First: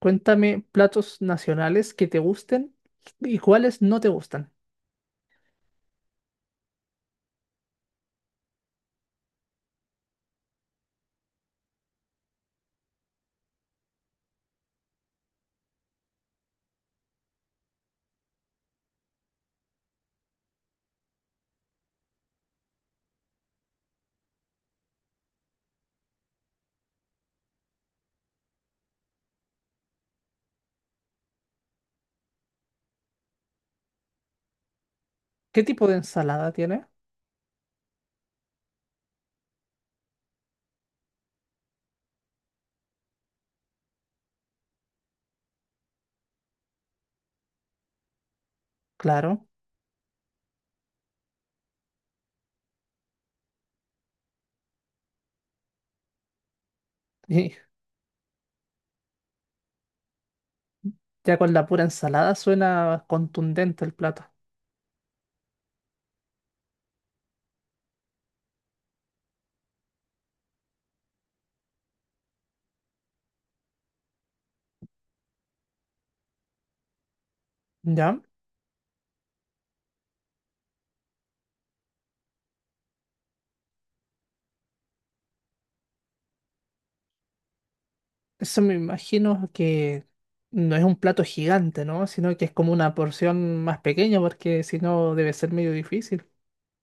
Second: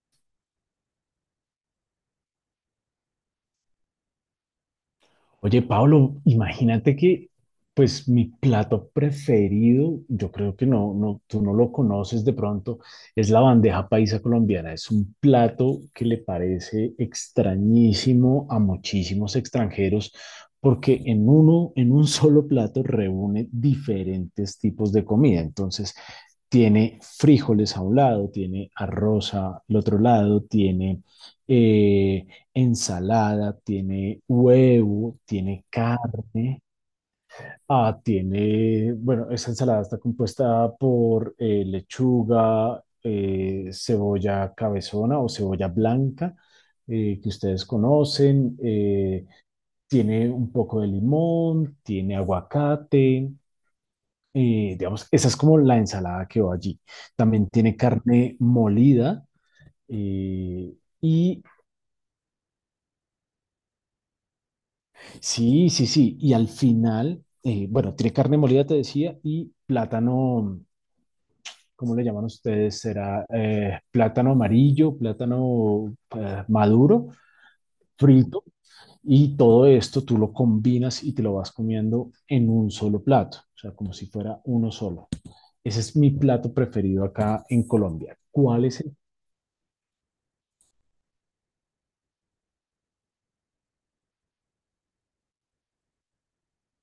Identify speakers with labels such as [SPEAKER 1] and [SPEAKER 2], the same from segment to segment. [SPEAKER 1] Cuéntame platos nacionales que te gusten y cuáles no te gustan.
[SPEAKER 2] Oye, Pablo, imagínate que, pues, mi plato preferido, yo creo que no, no, tú no lo conoces de pronto. Es la bandeja paisa colombiana. Es un plato que le parece extrañísimo a muchísimos extranjeros porque en un solo plato reúne diferentes tipos de comida. Entonces, tiene frijoles a un lado, tiene arroz al otro lado, tiene... eh, ensalada, tiene huevo,
[SPEAKER 1] ¿Qué
[SPEAKER 2] tiene
[SPEAKER 1] tipo de ensalada
[SPEAKER 2] carne.
[SPEAKER 1] tiene?
[SPEAKER 2] Ah, bueno, esa ensalada está compuesta por lechuga, cebolla cabezona o cebolla blanca, que ustedes conocen.
[SPEAKER 1] Claro,
[SPEAKER 2] Tiene un poco de limón, tiene aguacate. Digamos, esa es como la ensalada que va allí. También
[SPEAKER 1] y
[SPEAKER 2] tiene carne molida. eh,
[SPEAKER 1] ya
[SPEAKER 2] y
[SPEAKER 1] con la pura ensalada suena contundente el plato.
[SPEAKER 2] Sí, sí, sí. Y al final, bueno, tiene carne molida, te decía, y plátano. ¿Cómo le llaman ustedes? Será plátano amarillo, plátano, maduro,
[SPEAKER 1] ¿Ya?
[SPEAKER 2] frito. Y todo esto tú lo combinas y te lo vas comiendo en un solo plato, o sea, como si fuera uno solo. Ese es mi plato preferido acá en Colombia.
[SPEAKER 1] Eso
[SPEAKER 2] ¿Cuál
[SPEAKER 1] me
[SPEAKER 2] es
[SPEAKER 1] imagino que no es un plato gigante, ¿no? Sino que es como una porción más pequeña porque si no debe ser medio difícil,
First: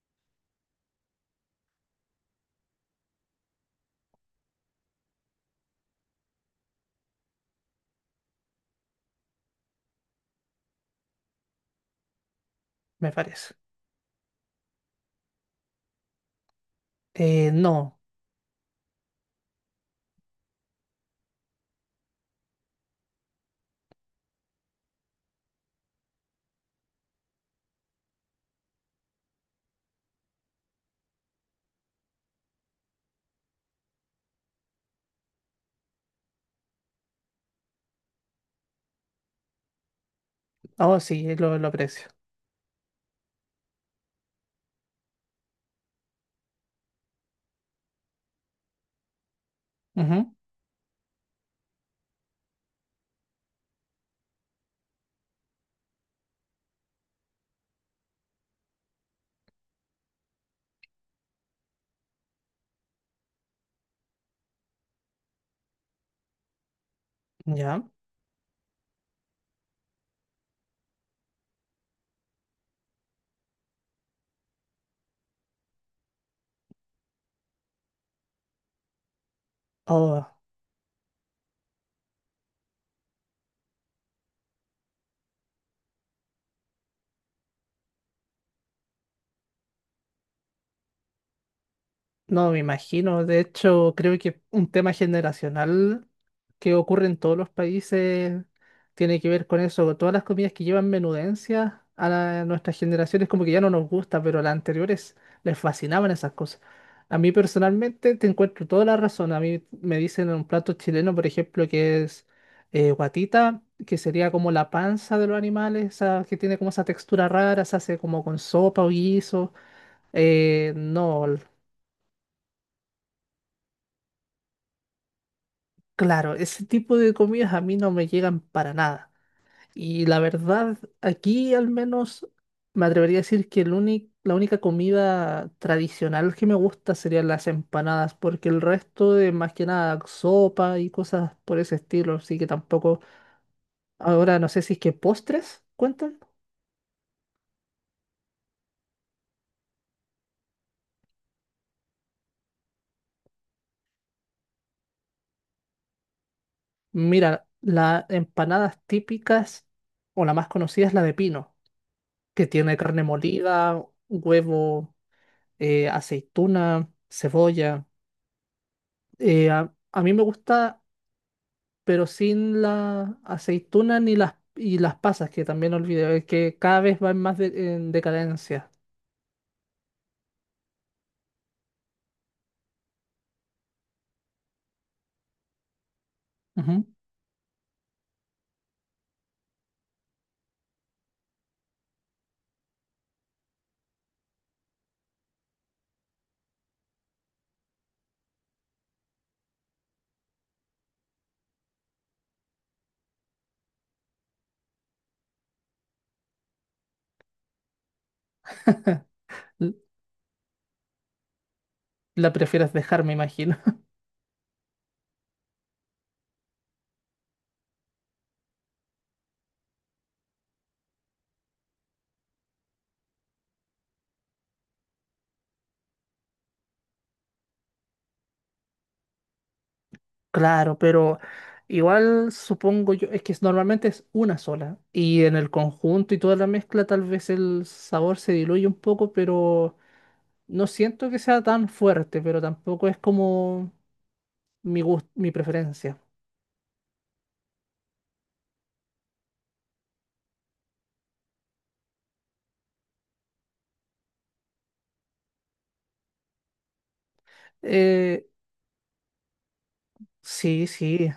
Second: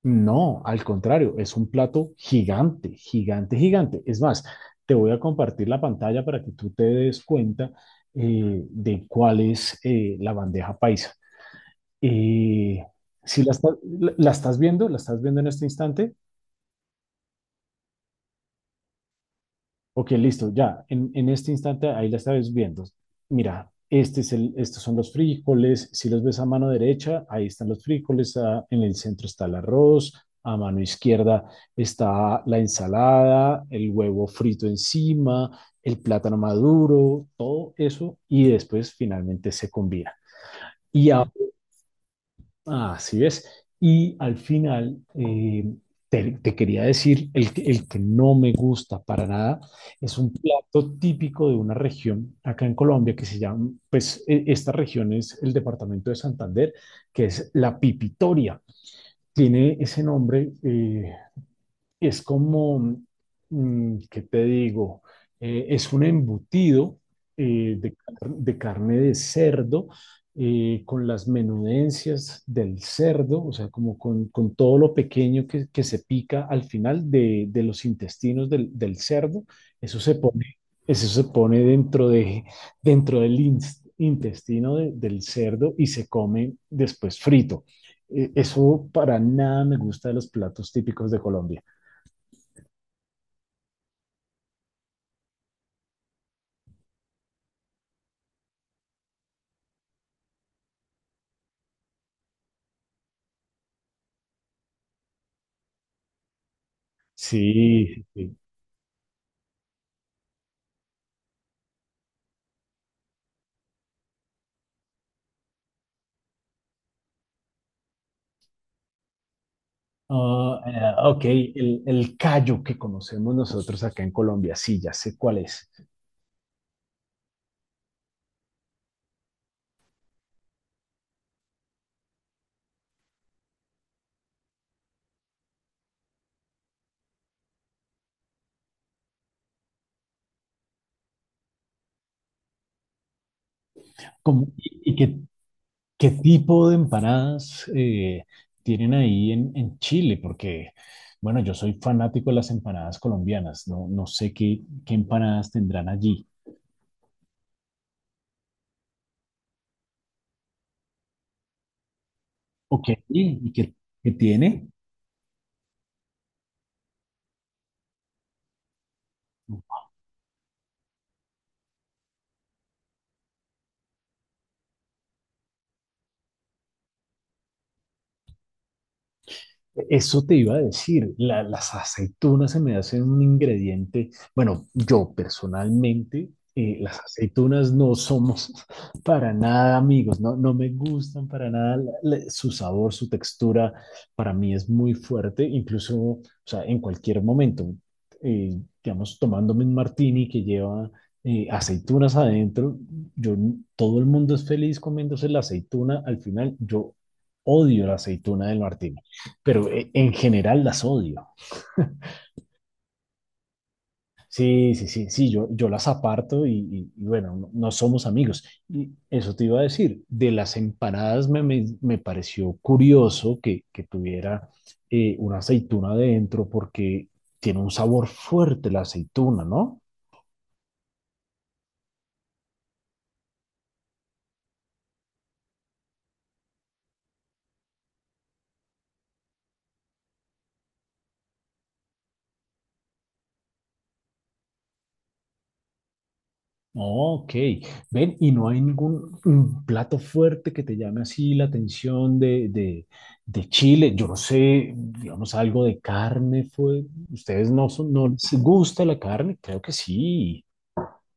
[SPEAKER 2] No, al contrario, es un plato gigante, gigante, gigante. Es más, te voy a compartir la pantalla para que tú te des cuenta de cuál es la bandeja paisa. Eh,
[SPEAKER 1] me
[SPEAKER 2] si la,
[SPEAKER 1] parece.
[SPEAKER 2] está- la la estás viendo, la estás viendo en este instante.
[SPEAKER 1] No.
[SPEAKER 2] Ok, listo, ya. En este instante ahí la estás viendo. Mira, estos son los frijoles. Si los ves a mano derecha, ahí están los frijoles. En el centro está el arroz. A mano izquierda está la ensalada, el huevo frito encima, el plátano maduro, todo eso. Y después finalmente se combina.
[SPEAKER 1] Oh,
[SPEAKER 2] Y mm. Ahora,
[SPEAKER 1] sí, lo aprecio.
[SPEAKER 2] ah, así es. Y al final, te quería decir, el que no me gusta para nada es
[SPEAKER 1] Ujú.
[SPEAKER 2] un plato típico de una región acá en Colombia que se llama, pues, esta región es el departamento de Santander, que es la pipitoria. Tiene ese nombre, es como, ¿qué te digo? Es un embutido,
[SPEAKER 1] ¿Ya?
[SPEAKER 2] de carne de cerdo con las menudencias del cerdo, o sea, como con todo lo pequeño que se pica al final de los intestinos del cerdo. Eso se
[SPEAKER 1] Oh,
[SPEAKER 2] pone, eso se pone dentro del intestino del cerdo y se come después frito. Eso para nada me gusta de los platos típicos de Colombia.
[SPEAKER 1] no, me imagino. De hecho, creo que un tema generacional que ocurre en todos los países tiene que ver con eso. Todas las comidas que llevan menudencia a la- nuestras generaciones como que ya no nos gusta, pero a las anteriores les fascinaban esas cosas. A mí
[SPEAKER 2] Sí, sí,
[SPEAKER 1] personalmente te
[SPEAKER 2] sí.
[SPEAKER 1] encuentro toda la razón. A mí me dicen un plato chileno, por ejemplo, que es guatita, que sería como la panza de los animales, esa que tiene como esa textura rara, se hace como con sopa o guiso.
[SPEAKER 2] Ah,
[SPEAKER 1] No,
[SPEAKER 2] ok, el callo que conocemos nosotros acá en Colombia, sí, ya sé cuál es.
[SPEAKER 1] claro, ese tipo de comidas a mí no me llegan para nada. Y la verdad, aquí al menos me atrevería a decir que el únic- la única comida tradicional que me gusta serían las empanadas, porque el resto de más que nada sopa y cosas por ese estilo, así que tampoco. Ahora no
[SPEAKER 2] ¿Cómo-
[SPEAKER 1] sé si es que
[SPEAKER 2] y, y qué,
[SPEAKER 1] postres
[SPEAKER 2] qué
[SPEAKER 1] cuentan.
[SPEAKER 2] tipo de empanadas tienen ahí en Chile? Porque, bueno, yo soy fanático de las empanadas colombianas, no sé qué empanadas tendrán allí.
[SPEAKER 1] Mira, las empanadas típicas o la más conocida es la de pino, que tiene
[SPEAKER 2] Ok,
[SPEAKER 1] carne
[SPEAKER 2] ¿y qué,
[SPEAKER 1] molida,
[SPEAKER 2] qué tiene?
[SPEAKER 1] huevo, aceituna, cebolla. A mí me gusta, pero sin la aceituna ni las, y las pasas, que también olvidé, que cada vez va en más de- en decadencia.
[SPEAKER 2] Eso te iba a decir, las aceitunas se me hacen un ingrediente, bueno, yo personalmente,
[SPEAKER 1] Ujú.
[SPEAKER 2] las aceitunas no somos para nada amigos, no me gustan para nada, su sabor, su textura, para mí es muy fuerte. Incluso, o sea, en cualquier momento, eh, digamos, tomándome un martini que lleva aceitunas adentro, yo, todo el mundo es feliz comiéndose la aceituna, al final yo odio la aceituna del martini, pero
[SPEAKER 1] L-
[SPEAKER 2] en general las odio.
[SPEAKER 1] la prefieres dejar, me imagino.
[SPEAKER 2] Sí, sí, sí, sí, yo las aparto y, y bueno, no, no somos amigos. Y eso te iba a decir, de las empanadas me pareció curioso que tuviera una aceituna adentro porque tiene un sabor fuerte la aceituna, ¿no?
[SPEAKER 1] Claro, pero igual supongo yo, es que es- normalmente es una sola y en el conjunto y toda la mezcla tal vez el sabor se diluye un poco, pero no siento que sea tan fuerte, pero tampoco es como mi gusto, mi preferencia.
[SPEAKER 2] Ok, ven, y no hay ningún plato fuerte que te llame así la atención de Chile. Yo no sé, digamos, algo de carne fue. ¿Ustedes no
[SPEAKER 1] Eh,
[SPEAKER 2] les gusta la carne? Creo que sí.
[SPEAKER 1] Sí, sí.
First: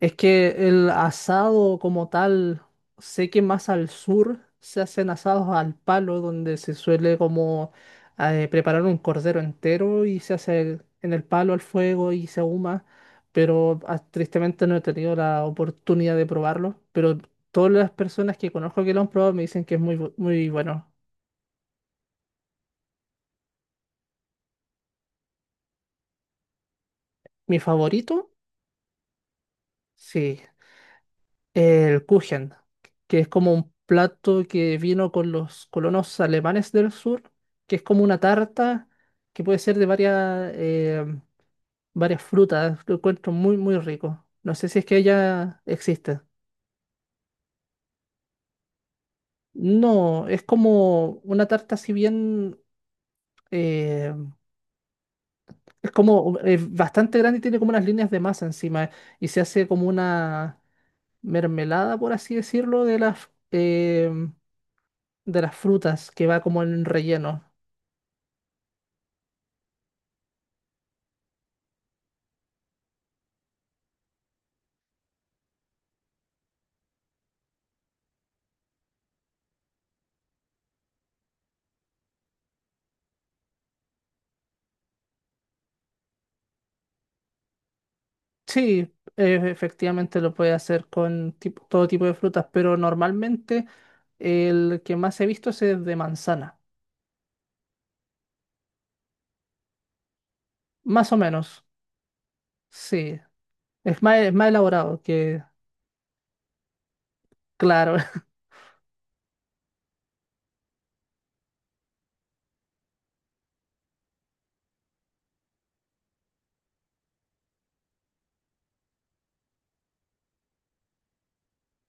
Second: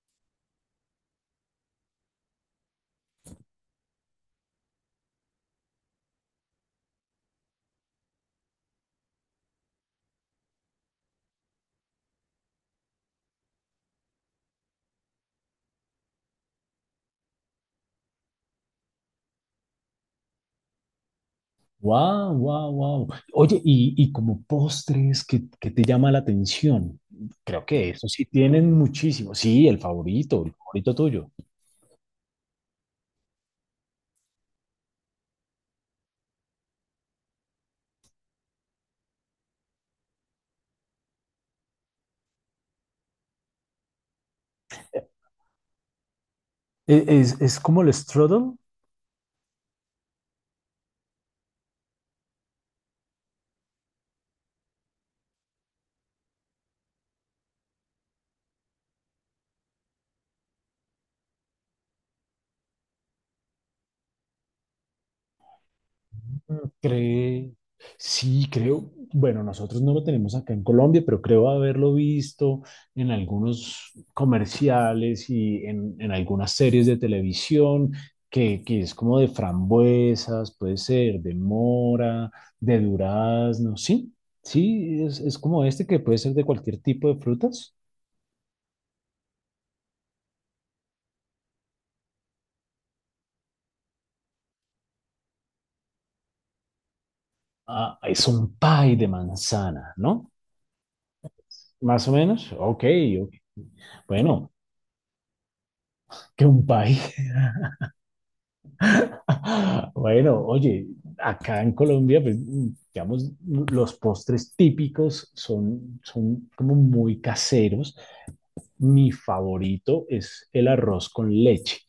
[SPEAKER 1] Es que el asado como tal, sé que más al sur se hacen asados al palo, donde se suele como preparar un cordero entero y se hace el- en el palo al fuego y se ahuma, pero tristemente no he tenido la oportunidad de probarlo, pero todas las personas que conozco que lo han probado me dicen que es muy, bu- muy bueno.
[SPEAKER 2] Wow, wow, wow. Oye, y como postres, ¿qué te llama la atención?
[SPEAKER 1] Mi
[SPEAKER 2] Creo que eso sí
[SPEAKER 1] favorito,
[SPEAKER 2] tienen muchísimo. Sí,
[SPEAKER 1] sí,
[SPEAKER 2] el favorito tuyo.
[SPEAKER 1] el Kuchen, que es como un plato que vino con los colonos alemanes del sur, que es como una tarta que puede ser de varias, varias frutas. Lo encuentro muy, muy rico. No sé si es que ella existe.
[SPEAKER 2] ¿Es como el strudel?
[SPEAKER 1] No, es como una tarta, si bien eh, es como bastante grande y tiene como unas líneas de masa encima y se hace como una mermelada, por así decirlo, de de las frutas que va como en relleno.
[SPEAKER 2] Cree, sí, creo, bueno, nosotros no lo tenemos acá en Colombia, pero creo haberlo visto en algunos comerciales y en algunas series de televisión, que es como de frambuesas, puede ser, de mora, de durazno. Sí, sí, es como este que puede ser de cualquier tipo de frutas.
[SPEAKER 1] Sí, efectivamente lo puede hacer con tipo- todo tipo de frutas, pero normalmente el que más he visto es el de manzana.
[SPEAKER 2] Ah, es un pie de manzana, ¿no?
[SPEAKER 1] Más o menos,
[SPEAKER 2] Más o menos, ok,
[SPEAKER 1] sí.
[SPEAKER 2] ok.
[SPEAKER 1] Es más
[SPEAKER 2] Bueno,
[SPEAKER 1] elaborado que,
[SPEAKER 2] que un pie.
[SPEAKER 1] claro.
[SPEAKER 2] Bueno, oye, acá en Colombia, pues, digamos, los postres típicos son como muy caseros. Mi favorito es el arroz con leche.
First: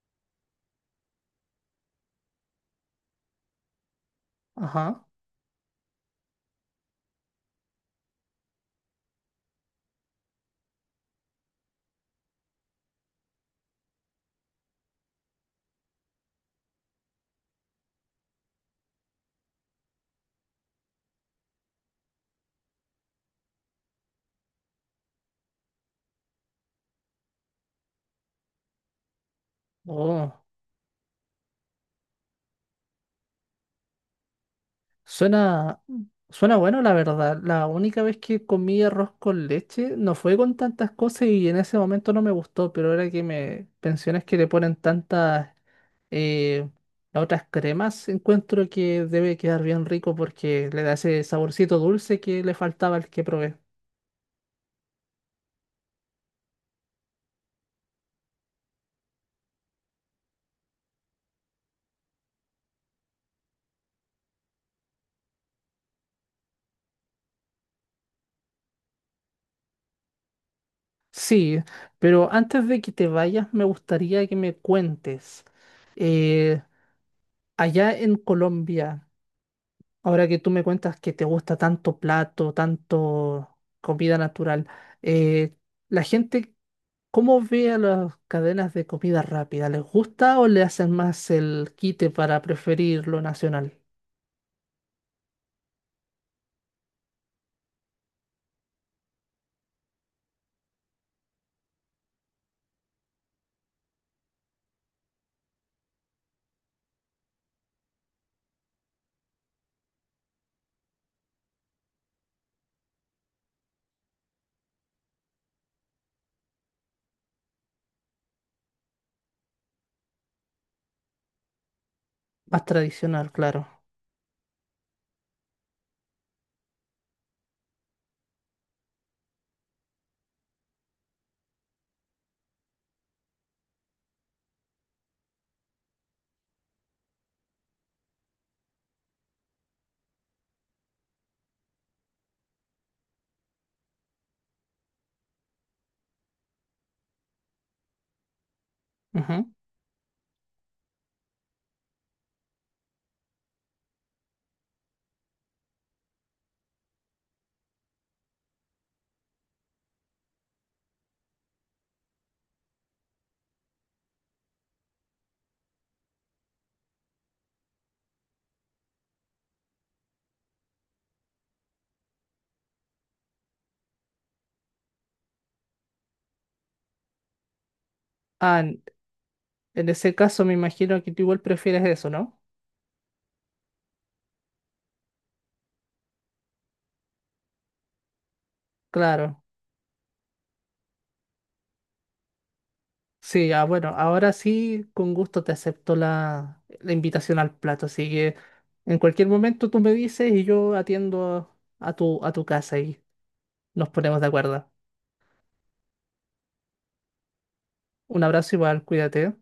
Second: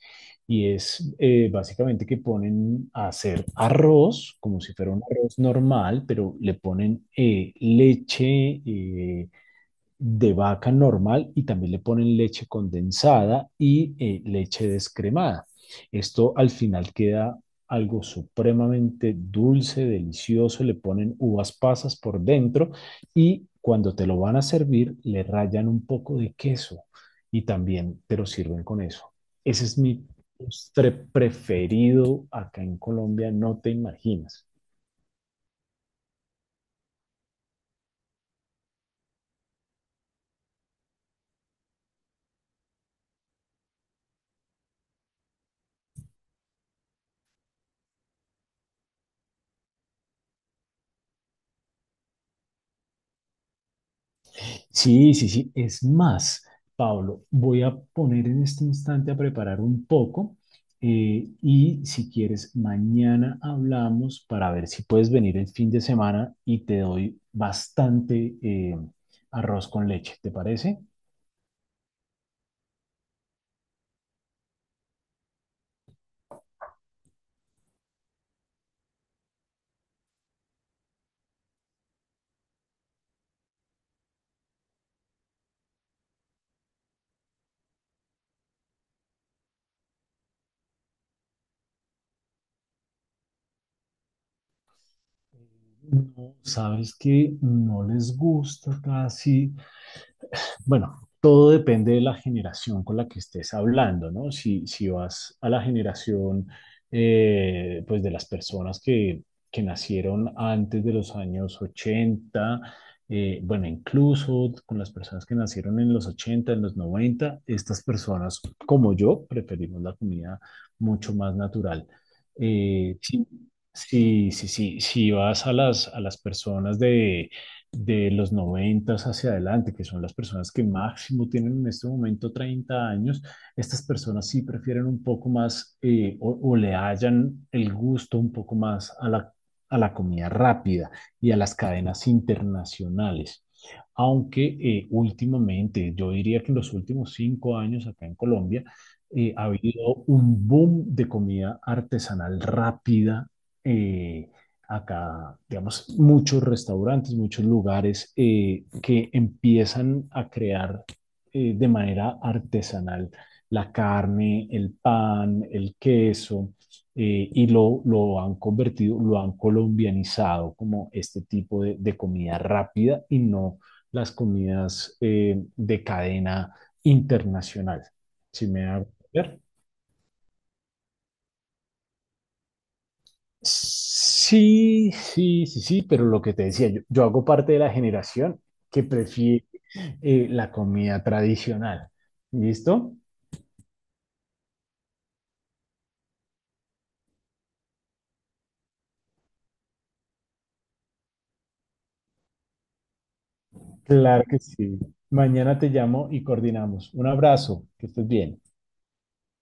[SPEAKER 2] Y es básicamente que ponen a hacer arroz, como si fuera un
[SPEAKER 1] Ajá.
[SPEAKER 2] arroz normal, pero le ponen leche, de vaca normal, y también le ponen leche condensada y leche descremada. Esto al final queda algo supremamente dulce, delicioso. Le ponen uvas pasas por dentro y cuando te lo van a servir le rayan un poco de queso y también te lo sirven con eso. Ese es mi
[SPEAKER 1] Oh,
[SPEAKER 2] postre preferido acá en Colombia, no te imaginas.
[SPEAKER 1] suena, suena bueno, la verdad. La única vez que comí arroz con leche no fue con tantas cosas y en ese momento no me gustó, pero ahora que me pensiones que le ponen tantas. Eh, las otras cremas encuentro que debe quedar bien rico porque le da ese saborcito dulce que le faltaba al que probé.
[SPEAKER 2] Sí, sí, sí. Es más, Pablo, voy a poner en este instante a preparar un poco, y si quieres, mañana hablamos para ver si puedes venir el fin de semana y te doy bastante arroz con leche, ¿te parece?
[SPEAKER 1] Sí, pero antes de que te vayas, me gustaría que me cuentes. eh, allá en Colombia, ahora que tú me cuentas que te gusta tanto plato, tanto comida natural, eh, la gente, ¿cómo ve a las cadenas de comida rápida? ¿Les gusta o le hacen más el quite para preferir lo nacional?
[SPEAKER 2] Sabes que no les gusta casi. Bueno, todo depende de la generación con la que estés hablando, ¿no? Si vas a la generación, pues, de las personas que nacieron antes de los años 80, bueno, incluso con las personas que nacieron en los 80, en los 90, estas personas, como yo, preferimos la comida mucho más natural.
[SPEAKER 1] Más
[SPEAKER 2] Sí,
[SPEAKER 1] tradicional, claro.
[SPEAKER 2] sí, sí, sí, si vas a las, personas de los 90s hacia adelante, que son las personas que máximo tienen en este momento 30 años, estas personas sí prefieren un poco más, o, le hallan el gusto un poco más a la comida rápida y a las cadenas internacionales. Aunque últimamente, yo diría que en los últimos 5 años acá en Colombia ha
[SPEAKER 1] Ujú.
[SPEAKER 2] habido un boom de comida artesanal rápida eh, acá. Digamos, muchos restaurantes, muchos lugares que empiezan a crear de manera artesanal la carne, el pan, el queso, y lo han convertido, lo han colombianizado como este tipo de comida rápida y no las comidas de cadena internacional. Si
[SPEAKER 1] Ah,
[SPEAKER 2] me hago ver.
[SPEAKER 1] en ese caso me imagino que tú igual prefieres eso, ¿no?
[SPEAKER 2] Sí, sí, sí, sí, pero lo que te decía, yo hago parte de la generación que
[SPEAKER 1] Claro.
[SPEAKER 2] prefiere la comida tradicional. ¿Listo?
[SPEAKER 1] Sí, ah, bueno, ahora sí, con gusto te acepto la invitación al plato, así que en cualquier momento tú me dices y yo atiendo a a tu casa y nos ponemos
[SPEAKER 2] Claro
[SPEAKER 1] de
[SPEAKER 2] que
[SPEAKER 1] acuerdo.
[SPEAKER 2] sí. Mañana te llamo y coordinamos. Un abrazo, que estés
[SPEAKER 1] Un
[SPEAKER 2] bien.
[SPEAKER 1] abrazo igual, cuídate.